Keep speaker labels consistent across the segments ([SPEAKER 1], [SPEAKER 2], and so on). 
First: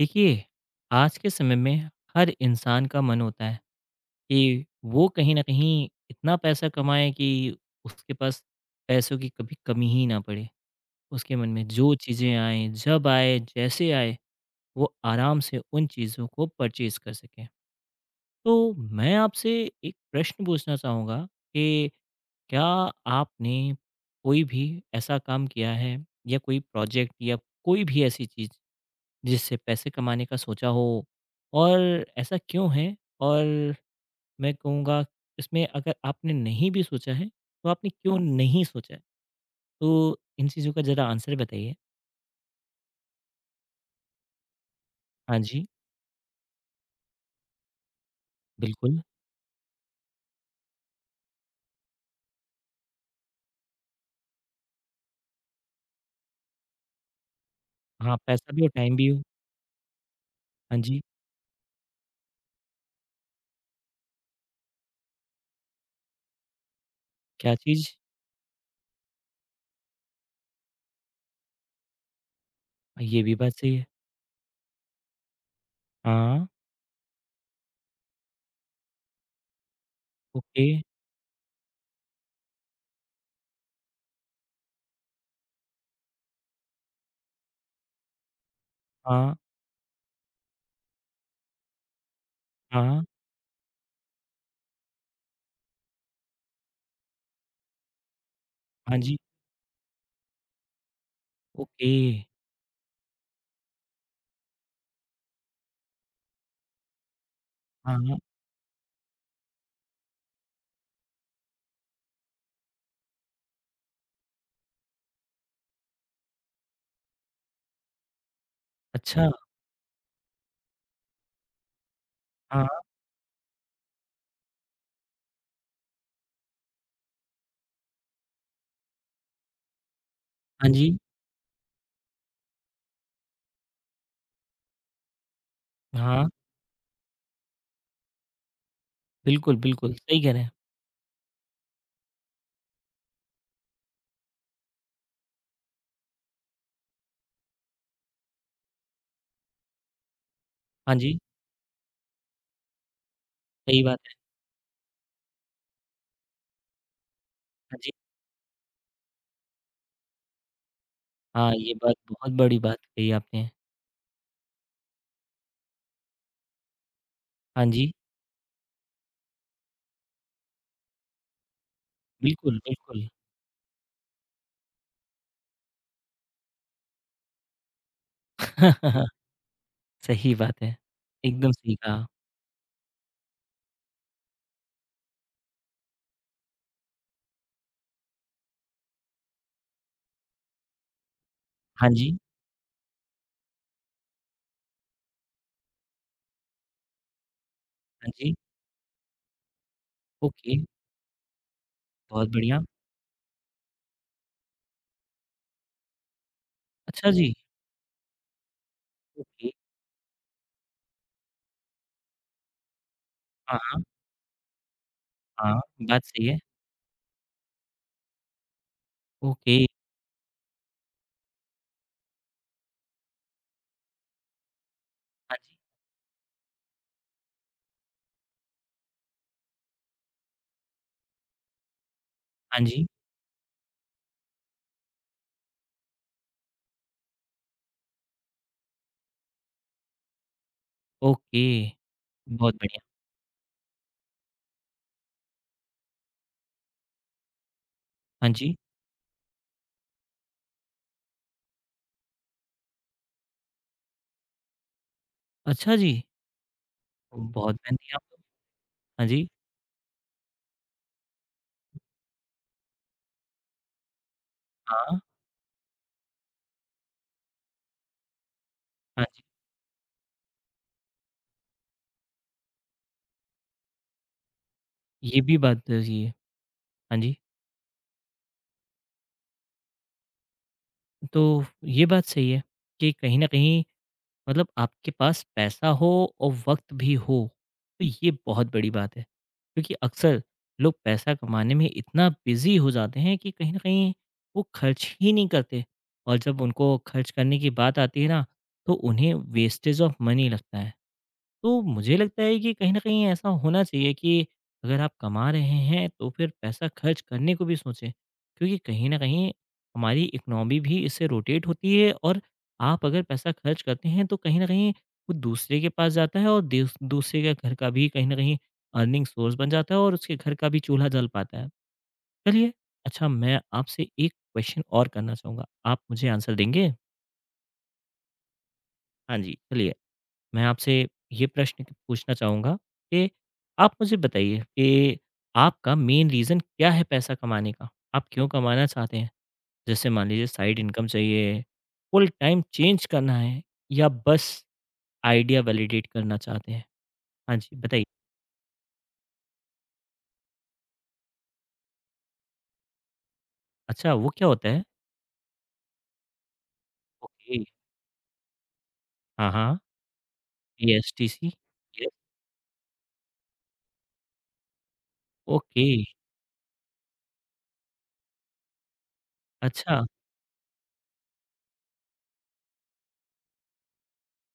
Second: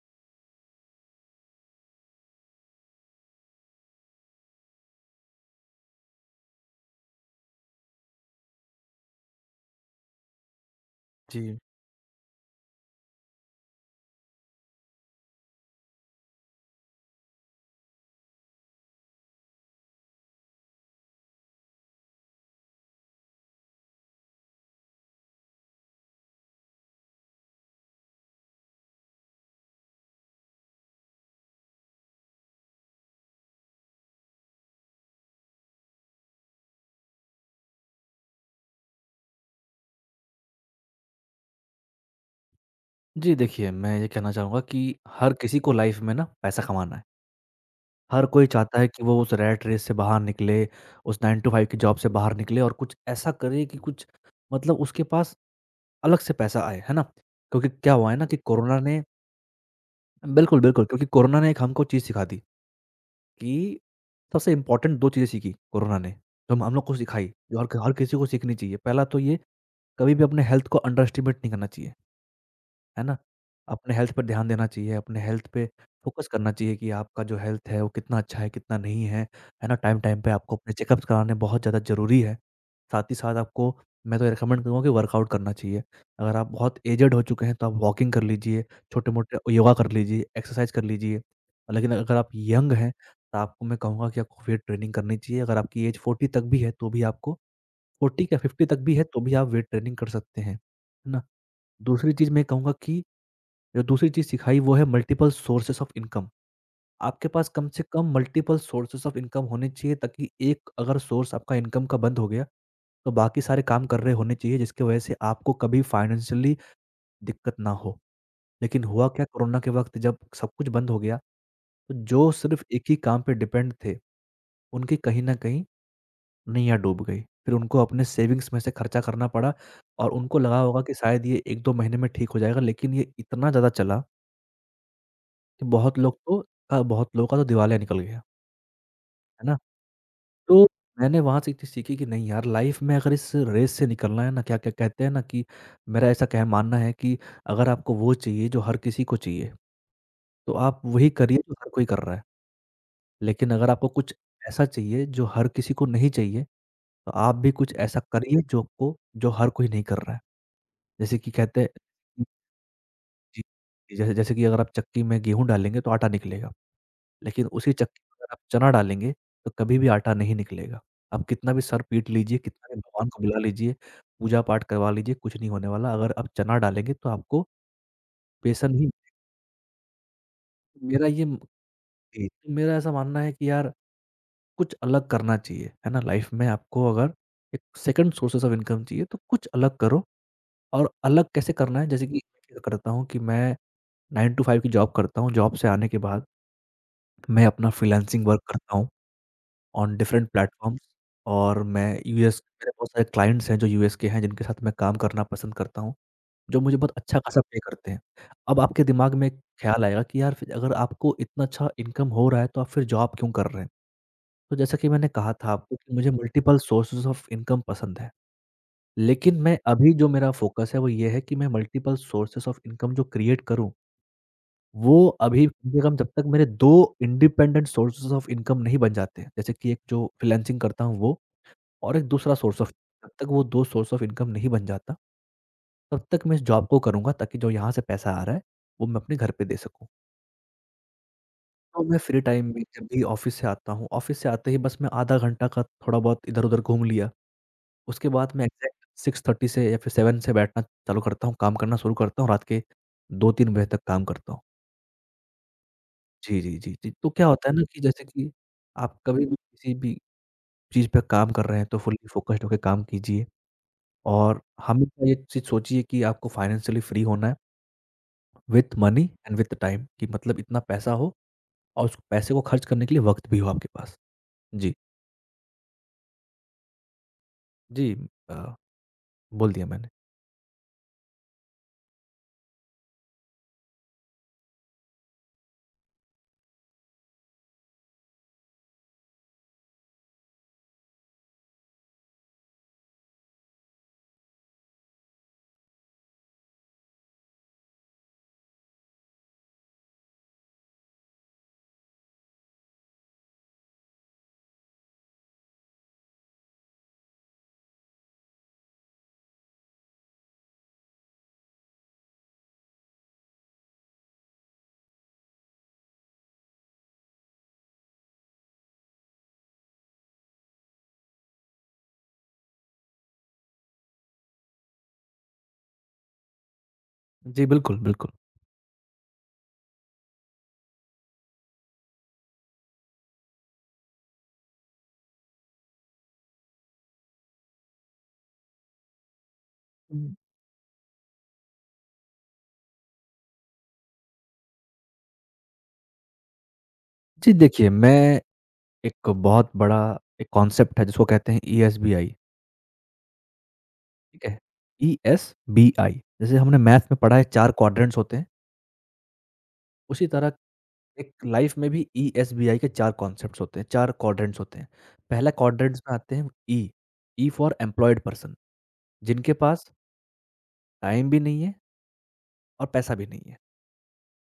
[SPEAKER 1] देखिए, आज के समय में हर इंसान का मन होता है कि वो कहीं न कहीं इतना पैसा कमाए कि उसके पास पैसों की कभी कमी ही ना पड़े। उसके मन
[SPEAKER 2] जी।
[SPEAKER 1] में जो चीज़ें आएँ, जब आए, जैसे आए, वो आराम से उन चीज़ों को परचेज़ कर सके। तो मैं आपसे एक प्रश्न पूछना चाहूँगा कि क्या आपने कोई भी ऐसा काम किया है या कोई प्रोजेक्ट या कोई भी ऐसी चीज़ जिससे पैसे कमाने का सोचा हो और ऐसा क्यों है? और मैं कहूँगा इसमें अगर आपने नहीं भी सोचा है, तो आपने क्यों नहीं सोचा है? तो इन चीज़ों का ज़रा आंसर बताइए।
[SPEAKER 2] जी, देखिए मैं ये कहना चाहूँगा कि हर
[SPEAKER 1] हाँ
[SPEAKER 2] किसी
[SPEAKER 1] जी,
[SPEAKER 2] को लाइफ़ में ना पैसा कमाना है। हर कोई चाहता है
[SPEAKER 1] बिल्कुल।
[SPEAKER 2] कि वो उस रैट रेस से बाहर निकले, उस 9 टू 5 की जॉब से बाहर निकले और कुछ ऐसा करे कि कुछ मतलब उसके पास अलग से पैसा आए, है ना? क्योंकि क्या हुआ
[SPEAKER 1] हाँ,
[SPEAKER 2] है ना कि
[SPEAKER 1] पैसा भी हो,
[SPEAKER 2] कोरोना
[SPEAKER 1] टाइम
[SPEAKER 2] ने।
[SPEAKER 1] भी हो।
[SPEAKER 2] बिल्कुल,
[SPEAKER 1] हाँ
[SPEAKER 2] बिल्कुल।
[SPEAKER 1] जी,
[SPEAKER 2] क्योंकि कोरोना ने एक हमको चीज़ सिखा दी कि सबसे इम्पोर्टेंट 2 चीज़ें सीखी कोरोना ने, जो हम लोग को सिखाई,
[SPEAKER 1] क्या
[SPEAKER 2] जो हर
[SPEAKER 1] चीज़?
[SPEAKER 2] हर किसी को सीखनी चाहिए। पहला तो ये, कभी भी अपने हेल्थ को अंडर एस्टिमेट नहीं करना चाहिए।
[SPEAKER 1] हाँ,
[SPEAKER 2] है ना?
[SPEAKER 1] ये भी बात सही है।
[SPEAKER 2] अपने हेल्थ पर ध्यान देना चाहिए, अपने हेल्थ पे फ़ोकस
[SPEAKER 1] हाँ,
[SPEAKER 2] करना चाहिए कि आपका जो हेल्थ है, वो कितना अच्छा है, कितना नहीं है। है ना? टाइम-टाइम पे आपको
[SPEAKER 1] ओके,
[SPEAKER 2] अपने चेकअप्स कराने बहुत ज़्यादा ज़रूरी है। साथ ही साथ आपको मैं तो ये रिकमेंड करूँगा कि वर्कआउट करना चाहिए। अगर आप बहुत एज्ड हो चुके हैं, तो आप वॉकिंग कर लीजिए,
[SPEAKER 1] हाँ,
[SPEAKER 2] छोटे-मोटे योगा कर लीजिए, एक्सरसाइज कर लीजिए। लेकिन अगर आप यंग हैं,
[SPEAKER 1] हाँ,
[SPEAKER 2] तो आपको मैं कहूँगा कि आपको वेट ट्रेनिंग करनी चाहिए। अगर आपकी एज 40 तक भी है, तो भी आपको 40 या 50 तक भी
[SPEAKER 1] हाँ
[SPEAKER 2] है,
[SPEAKER 1] जी,
[SPEAKER 2] तो भी आप वेट ट्रेनिंग कर सकते हैं। है ना?
[SPEAKER 1] ओके,
[SPEAKER 2] दूसरी चीज़ मैं कहूँगा कि जो दूसरी चीज़ सिखाई वो है मल्टीपल सोर्सेस ऑफ इनकम। आपके पास कम से
[SPEAKER 1] हाँ,
[SPEAKER 2] कम
[SPEAKER 1] हाँ,
[SPEAKER 2] मल्टीपल सोर्सेस ऑफ इनकम होने चाहिए ताकि एक अगर सोर्स आपका इनकम का बंद हो गया, तो बाकी सारे काम कर रहे होने चाहिए जिसकी वजह से आपको कभी फाइनेंशियली दिक्कत ना हो। लेकिन हुआ क्या
[SPEAKER 1] अच्छा,
[SPEAKER 2] कोरोना के वक़्त जब सब कुछ बंद हो गया, तो जो सिर्फ़
[SPEAKER 1] हाँ,
[SPEAKER 2] एक ही काम पे डिपेंड थे, उनकी कहीं न कहीं नैया डूब गई। फिर उनको अपने सेविंग्स में से खर्चा करना पड़ा और उनको लगा
[SPEAKER 1] हाँ
[SPEAKER 2] होगा
[SPEAKER 1] जी,
[SPEAKER 2] कि शायद ये 1-2 महीने में ठीक हो जाएगा लेकिन ये इतना ज़्यादा चला कि
[SPEAKER 1] हाँ,
[SPEAKER 2] बहुत लोगों का तो दिवालिया निकल गया, है
[SPEAKER 1] बिल्कुल,
[SPEAKER 2] ना?
[SPEAKER 1] बिल्कुल, सही कह रहे हैं।
[SPEAKER 2] तो मैंने वहाँ से एक चीज़ सीखी कि नहीं यार लाइफ़ में अगर इस रेस से निकलना है ना क्या-क्या कहते हैं ना कि मेरा ऐसा कह मानना है कि अगर आपको वो चाहिए जो हर किसी को चाहिए, तो आप
[SPEAKER 1] हाँ
[SPEAKER 2] वही
[SPEAKER 1] जी,
[SPEAKER 2] करिए जो हर कोई कर रहा है। लेकिन अगर
[SPEAKER 1] सही
[SPEAKER 2] आपको
[SPEAKER 1] बात है।
[SPEAKER 2] कुछ ऐसा चाहिए जो हर किसी को नहीं चाहिए, तो आप भी कुछ
[SPEAKER 1] हाँ जी,
[SPEAKER 2] ऐसा करिए जो आपको जो हर कोई नहीं कर रहा है। जैसे कि
[SPEAKER 1] हाँ,
[SPEAKER 2] कहते हैं
[SPEAKER 1] ये बात बहुत बड़ी बात कही
[SPEAKER 2] जी,
[SPEAKER 1] आपने।
[SPEAKER 2] जैसे जैसे कि अगर आप चक्की में गेहूँ डालेंगे तो आटा निकलेगा। लेकिन
[SPEAKER 1] हाँ
[SPEAKER 2] उसी
[SPEAKER 1] जी,
[SPEAKER 2] चक्की में अगर आप चना डालेंगे, तो कभी भी आटा नहीं निकलेगा। आप कितना भी सर पीट लीजिए,
[SPEAKER 1] बिल्कुल,
[SPEAKER 2] कितना भी
[SPEAKER 1] बिल्कुल।
[SPEAKER 2] भगवान को बुला लीजिए, पूजा पाठ करवा लीजिए, कुछ नहीं होने वाला। अगर आप चना डालेंगे तो आपको बेसन ही
[SPEAKER 1] सही बात है।
[SPEAKER 2] मेरा ये म
[SPEAKER 1] एकदम सही कहा।
[SPEAKER 2] जी, तो मेरा ऐसा मानना है कि यार कुछ अलग करना चाहिए, है ना? लाइफ़ में आपको अगर एक सेकंड सोर्सेज़ ऑफ इनकम चाहिए तो कुछ अलग करो और अलग कैसे करना है
[SPEAKER 1] हाँ
[SPEAKER 2] जैसे
[SPEAKER 1] जी,
[SPEAKER 2] कि मैं क्या करता हूँ कि मैं 9 टू 5 की जॉब करता हूँ। जॉब से आने के बाद मैं अपना
[SPEAKER 1] हाँ
[SPEAKER 2] फ्रीलांसिंग
[SPEAKER 1] जी,
[SPEAKER 2] वर्क करता हूँ। ऑन डिफरेंट
[SPEAKER 1] ओके,
[SPEAKER 2] प्लेटफ़ॉर्म्स और मैं
[SPEAKER 1] बहुत
[SPEAKER 2] यूएस
[SPEAKER 1] बढ़िया।
[SPEAKER 2] मेरे बहुत सारे क्लाइंट्स हैं जो यूएस के हैं, जिनके साथ मैं काम करना पसंद करता हूँ, जो मुझे बहुत
[SPEAKER 1] अच्छा
[SPEAKER 2] अच्छा
[SPEAKER 1] जी,
[SPEAKER 2] खासा पे करते हैं। अब आपके दिमाग में एक
[SPEAKER 1] ओके,
[SPEAKER 2] ख़्याल आएगा कि यार फिर अगर आपको इतना अच्छा इनकम हो रहा है, तो आप फिर जॉब क्यों कर रहे हैं?
[SPEAKER 1] हाँ,
[SPEAKER 2] तो जैसा कि मैंने कहा था
[SPEAKER 1] हाँ, हाँ,
[SPEAKER 2] आपको कि
[SPEAKER 1] बात
[SPEAKER 2] मुझे
[SPEAKER 1] सही है।
[SPEAKER 2] मल्टीपल सोर्सेज़ ऑफ इनकम पसंद है, लेकिन
[SPEAKER 1] ओके,
[SPEAKER 2] मैं अभी जो मेरा फ़ोकस है वो ये है कि मैं मल्टीपल सोर्सेज़ ऑफ इनकम जो क्रिएट करूँ, वो
[SPEAKER 1] हाँ
[SPEAKER 2] अभी
[SPEAKER 1] जी,
[SPEAKER 2] कम से कम जब तक मेरे 2 इंडिपेंडेंट सोर्सेज़ ऑफ इनकम नहीं बन जाते, जैसे कि एक जो फ्रीलांसिंग करता हूँ वो और एक दूसरा
[SPEAKER 1] हाँ
[SPEAKER 2] सोर्स ऑफ
[SPEAKER 1] जी,
[SPEAKER 2] जब तक वो 2 सोर्स ऑफ इनकम नहीं बन जाता, तब तक मैं इस जॉब को करूँगा ताकि जो यहाँ से पैसा आ रहा है, वो मैं अपने घर पे दे सकूँ।
[SPEAKER 1] ओके,
[SPEAKER 2] तो मैं फ्री टाइम
[SPEAKER 1] बहुत
[SPEAKER 2] में जब
[SPEAKER 1] बढ़िया।
[SPEAKER 2] भी ऑफ़िस से आता हूँ, ऑफ़िस से आते ही बस मैं आधा घंटा का थोड़ा बहुत इधर-उधर घूम लिया। उसके
[SPEAKER 1] हाँ
[SPEAKER 2] बाद मैं
[SPEAKER 1] जी,
[SPEAKER 2] एग्ज़ैक्ट 6:30 से या फिर 7 से बैठना चालू करता हूँ, काम करना शुरू करता हूँ, रात के 2-3 बजे तक काम करता हूँ।
[SPEAKER 1] अच्छा जी,
[SPEAKER 2] जी, जी, जी, जी। तो क्या होता है
[SPEAKER 1] बहुत
[SPEAKER 2] ना कि
[SPEAKER 1] मेहनती हैं आप
[SPEAKER 2] जैसे
[SPEAKER 1] तो।
[SPEAKER 2] कि आप
[SPEAKER 1] हाँ
[SPEAKER 2] कभी
[SPEAKER 1] जी,
[SPEAKER 2] भी किसी भी चीज़ पे काम कर रहे हैं, तो फुल्ली फ़ोकस्ड होके काम कीजिए। और
[SPEAKER 1] हाँ,
[SPEAKER 2] हमेशा ये चीज़ सोचिए कि आपको फाइनेंशियली फ्री होना है विथ मनी
[SPEAKER 1] हाँ जी,
[SPEAKER 2] एंड विथ टाइम कि मतलब इतना पैसा हो और उस पैसे को खर्च करने के लिए वक़्त भी हो आपके पास। जी,
[SPEAKER 1] ये भी बात सही है। हाँ जी,
[SPEAKER 2] जी अ, बोल दिया मैंने।
[SPEAKER 1] तो ये बात सही है कि कहीं न कहीं मतलब आपके पास पैसा हो और वक़्त भी हो, तो ये बहुत बड़ी बात है। क्योंकि अक्सर लोग पैसा कमाने में इतना बिज़ी हो जाते हैं कि कहीं न कहीं वो खर्च ही नहीं करते और जब उनको खर्च करने की बात आती है ना, तो उन्हें वेस्टेज ऑफ मनी लगता है। तो मुझे लगता है कि कहीं न कहीं ऐसा होना चाहिए कि अगर आप कमा रहे हैं, तो फिर पैसा खर्च करने को भी सोचें। क्योंकि कहीं न कहीं हमारी इकोनॉमी भी इससे रोटेट होती है और आप अगर पैसा खर्च करते हैं, तो कहीं न कहीं वो दूसरे के पास जाता है और देस दूसरे के घर का भी कहीं न कहीं अर्निंग सोर्स बन जाता है और उसके घर का भी चूल्हा जल पाता है। चलिए, अच्छा मैं आपसे एक क्वेश्चन और करना चाहूँगा, आप मुझे आंसर देंगे?
[SPEAKER 2] जी, बिल्कुल, बिल्कुल।
[SPEAKER 1] हाँ जी, चलिए। मैं आपसे ये प्रश्न पूछना चाहूँगा कि आप मुझे बताइए कि आपका मेन रीज़न क्या है पैसा कमाने का? आप क्यों कमाना चाहते हैं? जैसे मान
[SPEAKER 2] हम्म।
[SPEAKER 1] लीजिए साइड इनकम चाहिए, फुल टाइम चेंज करना है या बस आइडिया वैलिडेट करना चाहते हैं?
[SPEAKER 2] जी,
[SPEAKER 1] हाँ जी,
[SPEAKER 2] देखिए
[SPEAKER 1] बताइए।
[SPEAKER 2] मैं एक बहुत बड़ा एक कॉन्सेप्ट है जिसको कहते हैं ईएसबीआई,
[SPEAKER 1] अच्छा वो
[SPEAKER 2] ठीक
[SPEAKER 1] क्या
[SPEAKER 2] है?
[SPEAKER 1] होता है?
[SPEAKER 2] ईएसबीआई जैसे हमने मैथ में पढ़ा है
[SPEAKER 1] ओके,
[SPEAKER 2] 4 क्वाड्रेंट्स होते हैं।
[SPEAKER 1] हाँ, हाँ।
[SPEAKER 2] उसी तरह एक
[SPEAKER 1] ईएसटीसी?
[SPEAKER 2] लाइफ में भी
[SPEAKER 1] यस,
[SPEAKER 2] ईएसबीआई के 4 कॉन्सेप्ट्स होते हैं, 4 क्वाड्रेंट्स होते हैं। पहला
[SPEAKER 1] ओके,
[SPEAKER 2] क्वाड्रेंट्स में आते हैं E, E for employed person जिनके पास
[SPEAKER 1] अच्छा,
[SPEAKER 2] टाइम भी नहीं है और पैसा भी नहीं है,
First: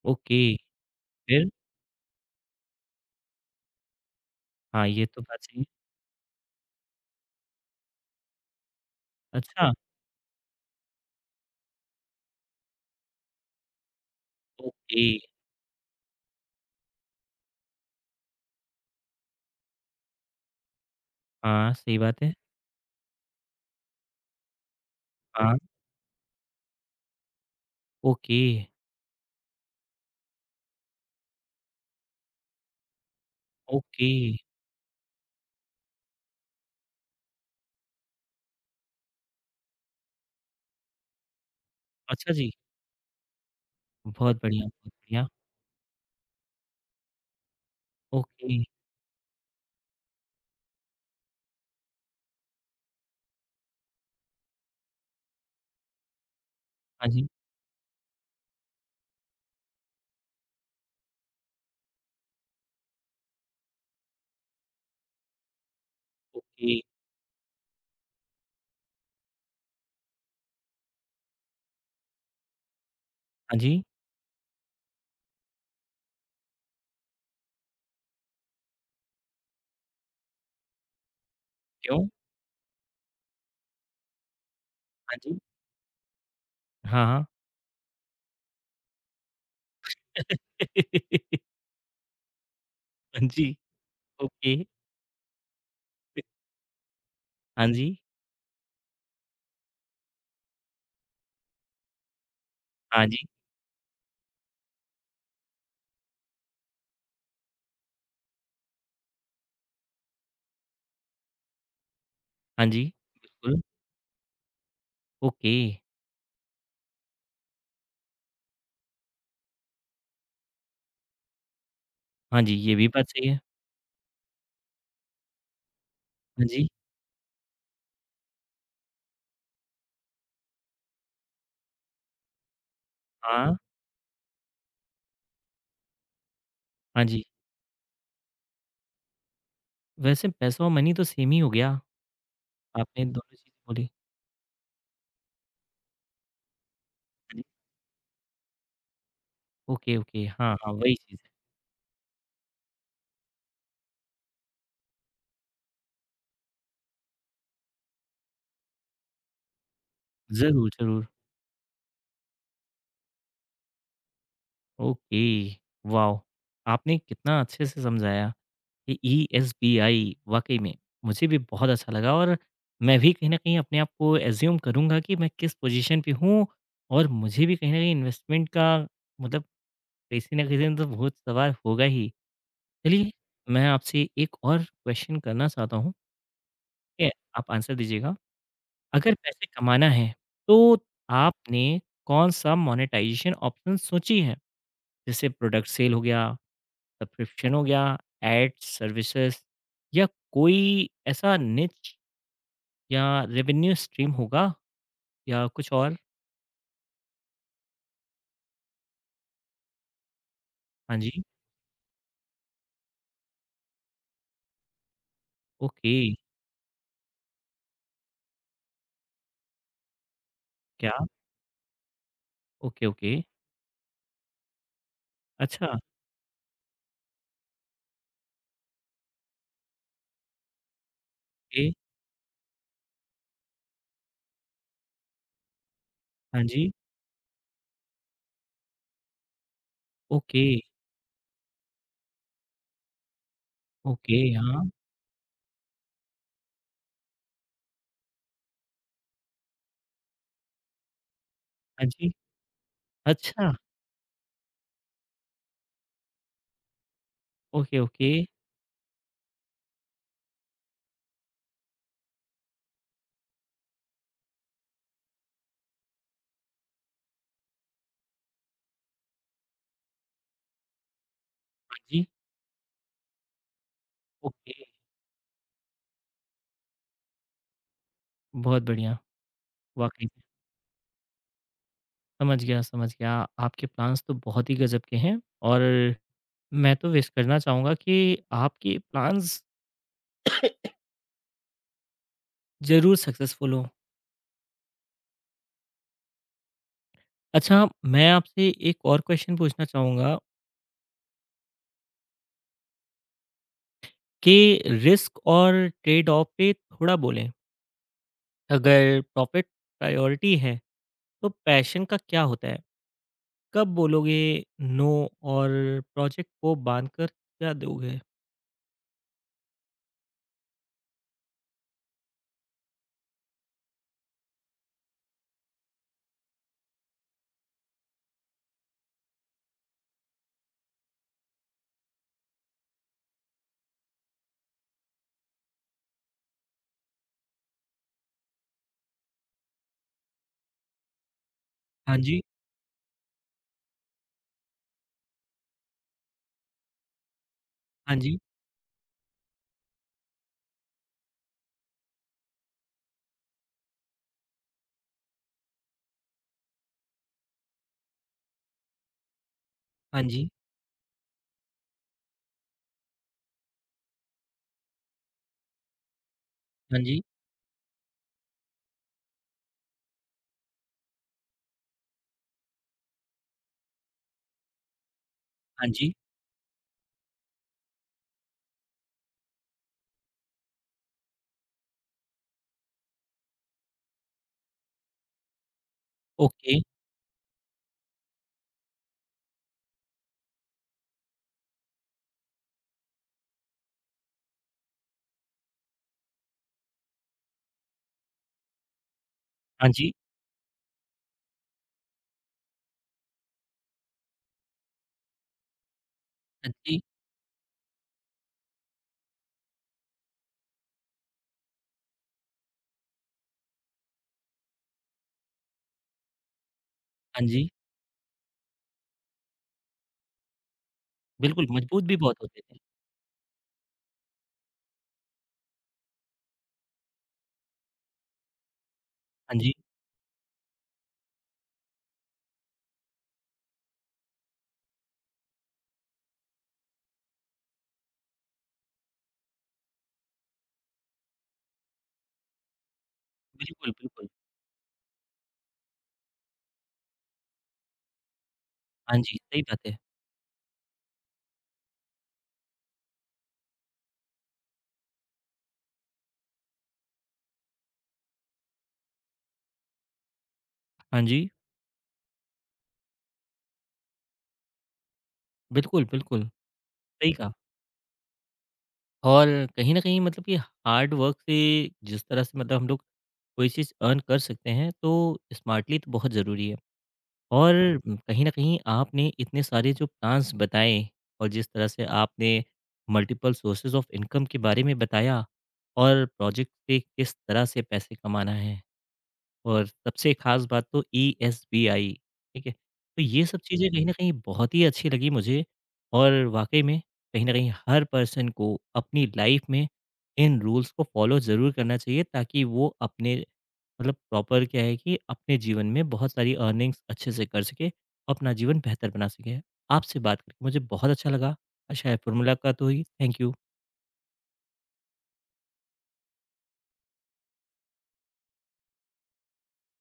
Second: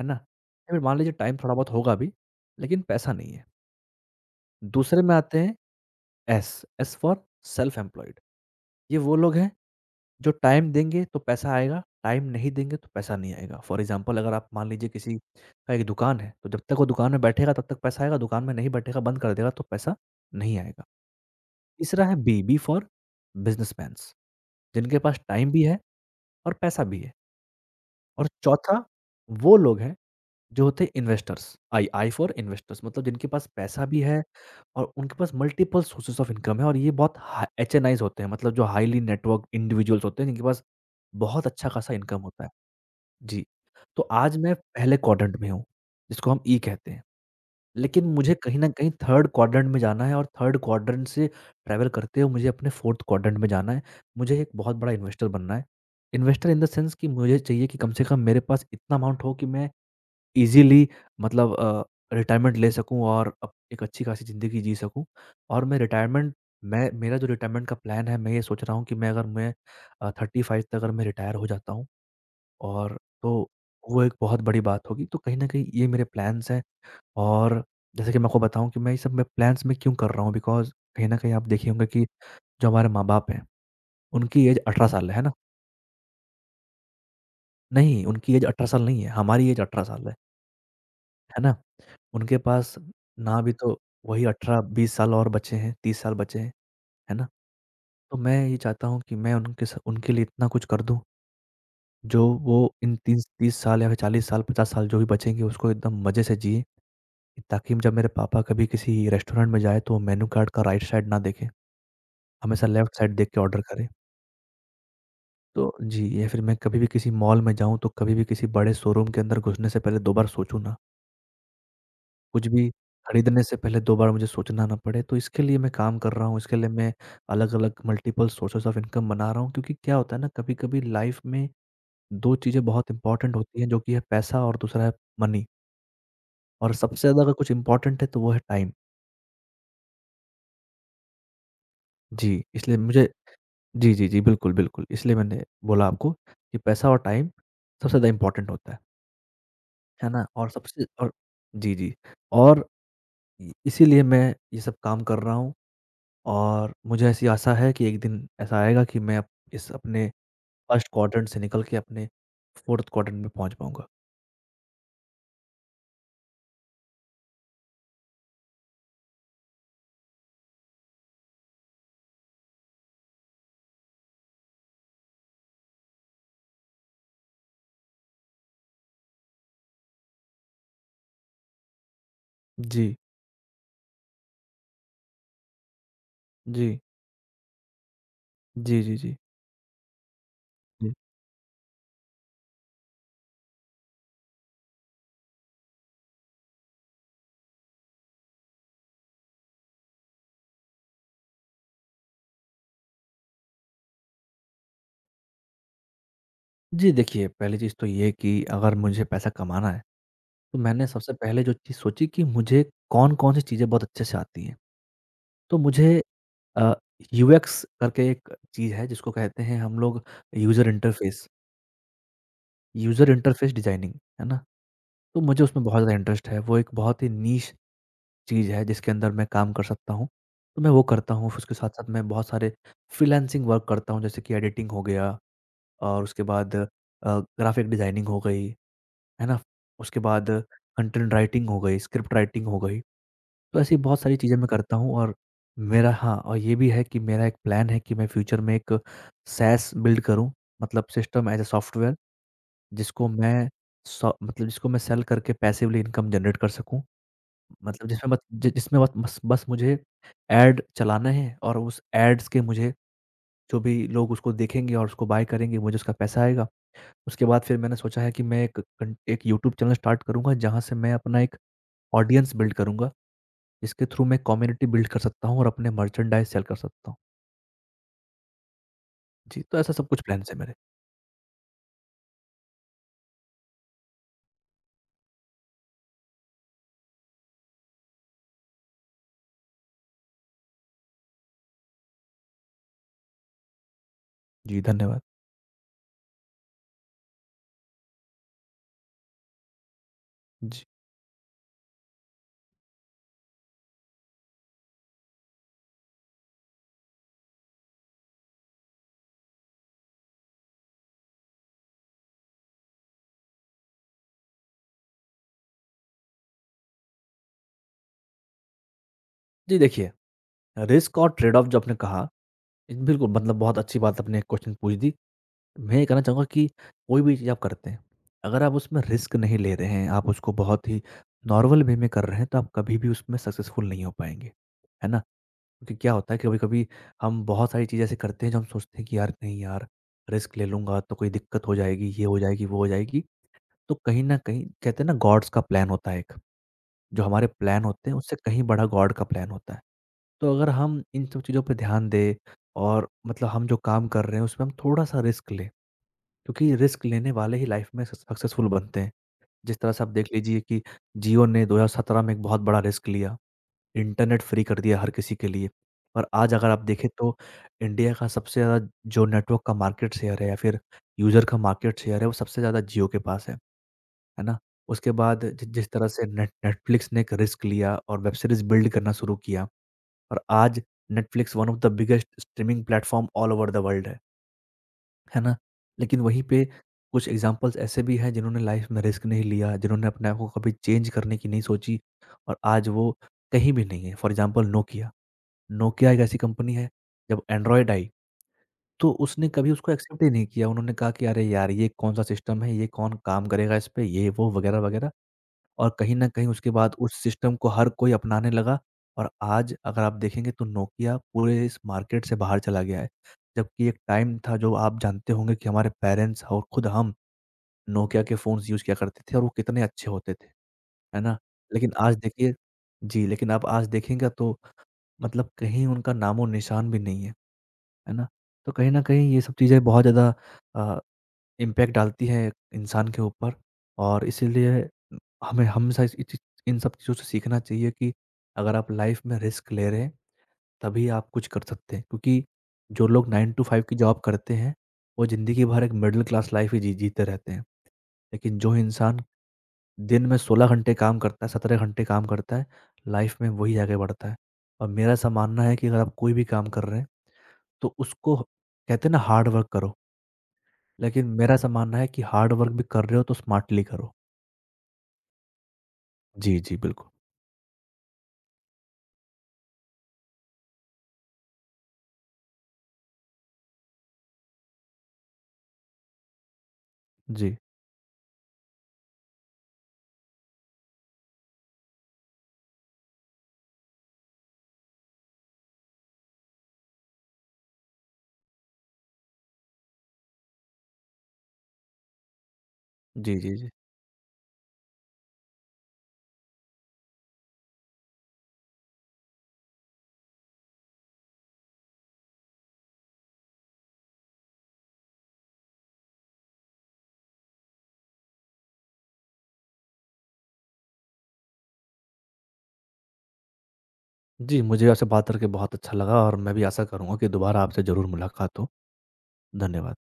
[SPEAKER 2] है ना?
[SPEAKER 1] ओके,
[SPEAKER 2] या फिर मान लीजिए टाइम
[SPEAKER 1] फिर?
[SPEAKER 2] थोड़ा बहुत होगा भी, लेकिन पैसा नहीं है।
[SPEAKER 1] हाँ,
[SPEAKER 2] दूसरे
[SPEAKER 1] ये
[SPEAKER 2] में
[SPEAKER 1] तो
[SPEAKER 2] आते
[SPEAKER 1] बात
[SPEAKER 2] हैं
[SPEAKER 1] सही है।
[SPEAKER 2] S, S for self employed ये वो लोग हैं
[SPEAKER 1] अच्छा,
[SPEAKER 2] जो टाइम देंगे तो पैसा आएगा, टाइम नहीं देंगे तो पैसा नहीं आएगा। फॉर एग्ज़ाम्पल अगर आप मान लीजिए
[SPEAKER 1] ओके,
[SPEAKER 2] किसी का एक दुकान है, तो जब तक वो दुकान में बैठेगा तब तक पैसा आएगा, दुकान में नहीं बैठेगा, बंद कर देगा तो पैसा नहीं आएगा।
[SPEAKER 1] हाँ, सही
[SPEAKER 2] तीसरा है
[SPEAKER 1] बात है।
[SPEAKER 2] बी, बी फॉर बिज़नेसमैन्स जिनके पास टाइम
[SPEAKER 1] हाँ,
[SPEAKER 2] भी है और पैसा भी है और
[SPEAKER 1] ओके,
[SPEAKER 2] चौथा वो लोग हैं जो होते हैं investors, I I for investors मतलब जिनके पास पैसा भी
[SPEAKER 1] ओके।
[SPEAKER 2] है और उनके पास मल्टीपल सोर्सेस ऑफ इनकम है और ये बहुत हा एचएनआईज़ होते हैं मतलब जो हाइली नेटवर्क इंडिविजुअल्स होते हैं जिनके पास बहुत अच्छा खासा इनकम
[SPEAKER 1] अच्छा
[SPEAKER 2] होता है।
[SPEAKER 1] जी।
[SPEAKER 2] जी, तो
[SPEAKER 1] बहुत
[SPEAKER 2] आज मैं
[SPEAKER 1] बढ़िया, बहुत
[SPEAKER 2] पहले
[SPEAKER 1] बढ़िया।
[SPEAKER 2] क्वाड्रेंट में हूँ, जिसको हम ई कहते हैं। लेकिन मुझे
[SPEAKER 1] ओके,
[SPEAKER 2] कहीं न कहीं थर्ड क्वाड्रेंट में जाना है और थर्ड क्वाड्रेंट से ट्रैवल करते हुए मुझे अपने फोर्थ क्वाड्रेंट में जाना है। मुझे एक बहुत बड़ा इन्वेस्टर बनना है। इन्वेस्टर इन द सेंस
[SPEAKER 1] हाँ
[SPEAKER 2] कि
[SPEAKER 1] जी,
[SPEAKER 2] मुझे चाहिए कि कम से कम मेरे पास इतना अमाउंट हो कि मैं ईज़िली मतलब रिटायरमेंट ले सकूँ और अप एक अच्छी खासी ज़िंदगी जी सकूँ। और मैं रिटायरमेंट
[SPEAKER 1] ओके,
[SPEAKER 2] मैं मेरा जो रिटायरमेंट का प्लान है, मैं ये सोच रहा हूँ कि मैं अगर मैं अ, 35 तक अगर मैं रिटायर हो जाता हूँ और तो
[SPEAKER 1] हाँ जी,
[SPEAKER 2] वो एक बहुत बड़ी बात होगी। तो कहीं न कहीं ये मेरे प्लान्स हैं और जैसे कि मैं आपको बताऊँ कि मैं ये सब मैं प्लान्स मैं क्यों कर रहा हूँ बिकॉज़ कहीं न कहीं आप देखे होंगे कि
[SPEAKER 1] क्यों?
[SPEAKER 2] जो हमारे माँ-बाप हैं, उनकी ऐज 18 साल
[SPEAKER 1] हाँ
[SPEAKER 2] है ना?
[SPEAKER 1] जी, हाँ, हाँ।
[SPEAKER 2] नहीं, उनकी ऐज 18 साल नहीं है, हमारी ऐज 18 साल है ना? उनके पास
[SPEAKER 1] हाँ
[SPEAKER 2] ना भी
[SPEAKER 1] जी,
[SPEAKER 2] तो वही
[SPEAKER 1] ओके,
[SPEAKER 2] 18-20 साल और बचे हैं, 30 साल बचे हैं, है ना?
[SPEAKER 1] हाँ जी,
[SPEAKER 2] तो मैं ये चाहता हूँ कि मैं उनके लिए इतना कुछ कर दूँ, जो वो इन
[SPEAKER 1] हाँ जी,
[SPEAKER 2] 30-30 साल या फिर 40 साल, 50 साल जो भी बचेंगे उसको एकदम मज़े से जिएँ, ताकि जब मेरे पापा कभी किसी रेस्टोरेंट में जाएँ तो वो मेनू कार्ड का राइट साइड ना देखें,
[SPEAKER 1] हाँ
[SPEAKER 2] हमेशा
[SPEAKER 1] जी,
[SPEAKER 2] लेफ्ट साइड देख के
[SPEAKER 1] बिल्कुल,
[SPEAKER 2] ऑर्डर करें।
[SPEAKER 1] ओके,
[SPEAKER 2] तो जी, या फिर मैं कभी भी किसी मॉल में जाऊँ तो कभी भी किसी बड़े शोरूम के अंदर घुसने से पहले 2 बार सोचूँ ना।
[SPEAKER 1] हाँ
[SPEAKER 2] कुछ
[SPEAKER 1] जी,
[SPEAKER 2] भी
[SPEAKER 1] ये भी बात सही है।
[SPEAKER 2] खरीदने से पहले 2 बार मुझे सोचना ना पड़े, तो इसके लिए मैं काम कर रहा हूँ,
[SPEAKER 1] हाँ
[SPEAKER 2] इसके
[SPEAKER 1] जी,
[SPEAKER 2] लिए मैं अलग-अलग मल्टीपल सोर्सेज़ ऑफ इनकम बना रहा हूँ क्योंकि क्या होता है ना कभी-कभी लाइफ़ में 2 चीज़ें बहुत इम्पोर्टेंट
[SPEAKER 1] हाँ,
[SPEAKER 2] होती हैं जो कि है पैसा और दूसरा है मनी और सबसे
[SPEAKER 1] हाँ
[SPEAKER 2] ज़्यादा
[SPEAKER 1] जी,
[SPEAKER 2] अगर कुछ इम्पोर्टेंट है तो वो है टाइम।
[SPEAKER 1] वैसे पैसा और मनी तो सेम ही हो गया,
[SPEAKER 2] जी, इसलिए
[SPEAKER 1] आपने
[SPEAKER 2] मुझे
[SPEAKER 1] दोनों चीज़ें बोली।
[SPEAKER 2] जी, जी, जी, बिल्कुल, बिल्कुल। इसलिए मैंने बोला आपको कि पैसा और टाइम
[SPEAKER 1] हाँ जी,
[SPEAKER 2] सबसे ज़्यादा इम्पोर्टेंट होता
[SPEAKER 1] ओके,
[SPEAKER 2] है
[SPEAKER 1] ओके,
[SPEAKER 2] ना? और
[SPEAKER 1] हाँ, हाँ,
[SPEAKER 2] सबसे
[SPEAKER 1] वही
[SPEAKER 2] और
[SPEAKER 1] चीज़ है।
[SPEAKER 2] जी, जी। और इ इसीलिए मैं ये सब काम कर रहा हूँ और मुझे ऐसी आशा है कि एक दिन ऐसा आएगा कि मैं अप इस अपने
[SPEAKER 1] ज़रूर,
[SPEAKER 2] फर्स्ट
[SPEAKER 1] ज़रूर,
[SPEAKER 2] क्वाड्रेंट से निकल के अपने फोर्थ क्वाड्रेंट में पहुँच पाऊँगा।
[SPEAKER 1] Okay, wow! आपने कितना अच्छे से समझाया। ये ईएसबीआई वाक़ई में मुझे भी बहुत अच्छा लगा और मैं भी कहीं न कहीं अपने आप को एज़्यूम करूँगा कि मैं किस पोज़ीशन पे हूँ और मुझे भी कहीं न कहीं इन्वेस्टमेंट का मतलब किसी न किसी दिन तो भूत सवार होगा ही।
[SPEAKER 2] जी,
[SPEAKER 1] चलिए, मैं आपसे एक और क्वेश्चन करना चाहता हूँ,
[SPEAKER 2] जी,
[SPEAKER 1] ठीक है? आप आंसर दीजिएगा।
[SPEAKER 2] जी, जी,
[SPEAKER 1] अगर
[SPEAKER 2] जी,
[SPEAKER 1] पैसे कमाना है, तो
[SPEAKER 2] जी।
[SPEAKER 1] आपने कौन-सा मोनेटाइज़ेशन ऑप्शन सोची है? जैसे प्रोडक्ट सेल हो गया सब्सक्रिप्शन हो गया, एड्स, सर्विसेज़ या कोई ऐसा निच या रेवेन्यू स्ट्रीम होगा या कुछ और?
[SPEAKER 2] जी, देखिए पहली चीज़ तो ये है कि अगर मुझे पैसा कमाना है, तो मैंने
[SPEAKER 1] हाँ
[SPEAKER 2] सबसे
[SPEAKER 1] जी,
[SPEAKER 2] पहले जो चीज़ सोची कि मुझे कौन-कौन सी चीज़ें बहुत अच्छे से आती हैं। तो
[SPEAKER 1] ओके,
[SPEAKER 2] मुझे अ, यूएक्स करके एक चीज़ है जिसको कहते हैं हम लोग यूज़र
[SPEAKER 1] क्या?
[SPEAKER 2] Interface
[SPEAKER 1] okay,
[SPEAKER 2] user
[SPEAKER 1] okay,
[SPEAKER 2] interface designing, है ना? तो मुझे उसमें
[SPEAKER 1] अच्छा,
[SPEAKER 2] बहुत ज़्यादा इंटरेस्ट है। वो एक बहुत ही नीश चीज़ है जिसके अंदर मैं काम कर सकता हूँ, तो मैं वो करता हूँ। फिर उसके
[SPEAKER 1] ओके,
[SPEAKER 2] साथ-साथ मैं बहुत सारे फ्रीलांसिंग वर्क करता हूँ, जैसे कि एडिटिंग हो गया और उसके
[SPEAKER 1] हाँ
[SPEAKER 2] बाद
[SPEAKER 1] जी,
[SPEAKER 2] ग्राफ़िक डिज़ाइनिंग हो गई, है ना? उसके बाद
[SPEAKER 1] ओके,
[SPEAKER 2] कंटेंट राइटिंग हो गई, स्क्रिप्ट राइटिंग हो गई। तो ऐसी बहुत
[SPEAKER 1] ओके,
[SPEAKER 2] सारी चीज़ें मैं
[SPEAKER 1] हाँ,
[SPEAKER 2] करता हूँ और मेरा हाँ, और ये भी है कि मेरा एक प्लान है कि मैं फ्यूचर में एक सैस बिल्ड करूँ, मतलब सिस्टम एज़ अ
[SPEAKER 1] हाँ
[SPEAKER 2] सॉफ्टवेयर,
[SPEAKER 1] जी,
[SPEAKER 2] जिसको मैं
[SPEAKER 1] अच्छा,
[SPEAKER 2] जिसको मैं सेल करके पैसिवली इनकम जनरेट कर सकूँ,
[SPEAKER 1] ओके,
[SPEAKER 2] मतलब
[SPEAKER 1] ओके,
[SPEAKER 2] जिसमें बस
[SPEAKER 1] हाँ
[SPEAKER 2] जि जिसमें बस बस बस मुझे ऐड चलाना है और उस ऐड्स के, मुझे जो भी लोग उसको देखेंगे और उसको बाय करेंगे, मुझे उसका पैसा आएगा। उसके बाद फिर मैंने सोचा है कि मैं एक यूट्यूब चैनल स्टार्ट करूँगा, जहाँ से मैं अपना एक
[SPEAKER 1] जी,
[SPEAKER 2] ऑडियंस बिल्ड करूँगा, जिसके थ्रू मैं
[SPEAKER 1] ओके,
[SPEAKER 2] कम्युनिटी बिल्ड कर सकता हूँ और अपने मर्चेंडाइज़ सेल कर सकता हूँ।
[SPEAKER 1] बहुत बढ़िया,
[SPEAKER 2] जी, तो ऐसा सब कुछ
[SPEAKER 1] वाक़ई में,
[SPEAKER 2] प्लान्स है मेरे।
[SPEAKER 1] समझ गया, समझ गया। आपके प्लान्स तो बहुत ही गज़ब के हैं और मैं तो विश करना चाहूँगा कि आपके प्लान्स ज़रूर सक्सेसफुल हों।
[SPEAKER 2] जी, धन्यवाद।
[SPEAKER 1] अच्छा, मैं आपसे एक और क्वेश्चन पूछना चाहूँगा
[SPEAKER 2] जी।
[SPEAKER 1] कि रिस्क और ट्रेड ऑफ पे थोड़ा बोलें। अगर प्रॉफ़िट प्रायोरिटी है, तो पैशन का क्या होता है? कब बोलोगे नो और प्रोजेक्ट को बाँध कर क्या दोगे?
[SPEAKER 2] जी, देखिए, रिस्क और ट्रेड ऑफ जो आपने कहा, बिल्कुल, मतलब बहुत अच्छी बात आपने क्वेश्चन पूछ दी। मैं ये कहना चाहूँगा कि कोई भी चीज़ आप करते हैं, अगर आप उसमें रिस्क नहीं ले रहे हैं, आप उसको बहुत ही नॉर्मल वे में कर रहे हैं, तो आप कभी भी उसमें सक्सेसफुल नहीं हो पाएँगे, है ना? क्योंकि क्या होता है, कभी-कभी हम बहुत सारी चीज़ें ऐसी करते हैं, जो हम सोचते हैं कि यार, नहीं यार, रिस्क ले लूँगा तो कोई दिक्कत हो जाएगी,
[SPEAKER 1] हाँ
[SPEAKER 2] ये हो
[SPEAKER 1] जी,
[SPEAKER 2] जाएगी, वो हो जाएगी। तो कहीं न कहीं कहते हैं ना, गॉड्स का प्लान होता है एक, जो हमारे प्लान होते
[SPEAKER 1] हाँ
[SPEAKER 2] हैं उससे
[SPEAKER 1] जी,
[SPEAKER 2] कहीं बड़ा गॉड का प्लान होता है। तो अगर हम इन सब चीज़ों पे ध्यान दें और मतलब हम जो काम कर रहे हैं उसमें हम थोड़ा-सा रिस्क लें, क्योंकि रिस्क लेने वाले ही लाइफ में सक्सेसफुल बनते हैं। जिस तरह से आप
[SPEAKER 1] हाँ
[SPEAKER 2] देख
[SPEAKER 1] जी,
[SPEAKER 2] लीजिए कि जियो ने 2017 में एक बहुत बड़ा रिस्क लिया, इंटरनेट फ्री कर दिया हर किसी के लिए। और आज अगर आप
[SPEAKER 1] हाँ
[SPEAKER 2] देखें
[SPEAKER 1] जी,
[SPEAKER 2] तो इंडिया का सबसे ज़्यादा जो नेटवर्क का मार्केट शेयर है या फिर यूज़र का मार्केट शेयर है, वो सबसे ज़्यादा जियो के पास है ना? उसके बाद जि
[SPEAKER 1] हाँ
[SPEAKER 2] जिस तरह
[SPEAKER 1] जी,
[SPEAKER 2] से नेटफ्लिक्स ने एक रिस्क लिया और वेब सीरीज़ बिल्ड करना शुरू किया और आज Netflix one of the biggest streaming platform all over the world है। है ना? लेकिन वहीं पे
[SPEAKER 1] ओके,
[SPEAKER 2] कुछ एग्ज़ाम्पल्स ऐसे भी हैं, जिन्होंने लाइफ़ में रिस्क नहीं लिया, जिन्होंने अपने आप को कभी चेंज करने की नहीं सोची और आज वो कहीं भी नहीं है। फॉर एग्ज़ाम्पल नोकिया, नोकिया एक ऐसी कंपनी है, जब एंड्रॉइड आई तो उसने कभी
[SPEAKER 1] हाँ
[SPEAKER 2] उसको
[SPEAKER 1] जी,
[SPEAKER 2] एक्सेप्ट ही नहीं किया। उन्होंने कहा कि अरे यार! ये कौन-सा सिस्टम है, ये कौन काम करेगा इस पे, ये वो वगैरह-वगैरह। और कहीं न कहीं उसके
[SPEAKER 1] हाँ
[SPEAKER 2] बाद
[SPEAKER 1] जी,
[SPEAKER 2] उस सिस्टम को हर कोई अपनाने लगा और आज अगर आप देखेंगे तो नोकिया पूरे इस मार्केट से बाहर चला गया है। जबकि एक टाइम था, जो आप जानते होंगे कि हमारे पेरेंट्स और खुद हम
[SPEAKER 1] हाँ जी।
[SPEAKER 2] नोकिया के फ़ोन्स यूज़ किया करते थे और वो कितने अच्छे होते थे, है ना?
[SPEAKER 1] बिल्कुल,
[SPEAKER 2] लेकिन
[SPEAKER 1] मजबूत भी
[SPEAKER 2] आज
[SPEAKER 1] बहुत
[SPEAKER 2] देखिए,
[SPEAKER 1] होते थे।
[SPEAKER 2] जी, लेकिन आप आज देखेंगे तो मतलब कहीं उनका नामो-निशान भी नहीं है, है ना? तो कहीं न कहीं ये सब
[SPEAKER 1] हाँ जी,
[SPEAKER 2] चीज़ें बहुत ज़्यादा अ इम्पैक्ट डालती है इंसान के ऊपर और इसीलिए हमें हमेशा इस चीज़, इन सब चीज़ों से सीखना चाहिए कि अगर आप लाइफ में रिस्क ले रहे हैं तभी आप कुछ कर सकते हैं, क्योंकि जो लोग 9 टू 5
[SPEAKER 1] बिल्कुल,
[SPEAKER 2] की जॉब
[SPEAKER 1] बिल्कुल।
[SPEAKER 2] करते हैं, वो ज़िंदगी भर एक मिडिल क्लास लाइफ ही जीते रहते हैं, लेकिन जो
[SPEAKER 1] हाँ
[SPEAKER 2] इंसान
[SPEAKER 1] जी, सही बात है।
[SPEAKER 2] दिन में 16 घंटे काम करता है, 17 घंटे काम करता है, लाइफ में वही आगे बढ़ता है। और मेरा ऐसा मानना है कि अगर आप कोई भी काम कर रहे हैं तो उसको कहते हैं ना, हार्ड वर्क करो,
[SPEAKER 1] हाँ
[SPEAKER 2] लेकिन
[SPEAKER 1] जी,
[SPEAKER 2] मेरा ऐसा मानना है कि हार्ड वर्क भी कर रहे हो तो स्मार्टली करो।
[SPEAKER 1] बिल्कुल, बिल्कुल,
[SPEAKER 2] जी, जी, बिल्कुल।
[SPEAKER 1] सही कहा। और कहीं न कहीं मतलब कि हार्ड वर्क से जिस तरह से मतलब हम लोग कोई चीज़ अर्न कर सकते हैं, तो स्मार्टली तो बहुत ज़रूरी है।
[SPEAKER 2] जी।
[SPEAKER 1] और कहीं न कहीं आपने इतने सारे जो प्लान्स बताएँ और जिस तरह से आपने मल्टीपल सोर्सेज़ ऑफ इनकम के बारे में बताया और प्रोजेक्ट से किस तरह से पैसे कमाना है। और सबसे ख़ास बात तो ईएसबीआई, ठीक है? तो
[SPEAKER 2] जी,
[SPEAKER 1] ये
[SPEAKER 2] जी,
[SPEAKER 1] सब
[SPEAKER 2] जी।
[SPEAKER 1] चीज़ें कहीं न कहीं बहुत ही अच्छी लगी मुझे और वाक़ई में कहीं न कहीं हर पर्सन को अपनी लाइफ़ में इन रूल्स को फ़ॉलो ज़रूर करना चाहिए ताकि वो अपने मतलब प्रॉपर क्या है कि अपने जीवन में बहुत सारी अर्निंग्स अच्छे से कर सके, अपना जीवन बेहतर बना सके। आपसे बात करके मुझे बहुत अच्छा लगा। आशा है फ़िर मुलाकात होगी। Thank you.
[SPEAKER 2] जी, मुझे आपसे बात करके बहुत अच्छा लगा और मैं भी आशा करूँगा कि दोबारा आपसे ज़रूर मुलाकात हो। धन्यवाद।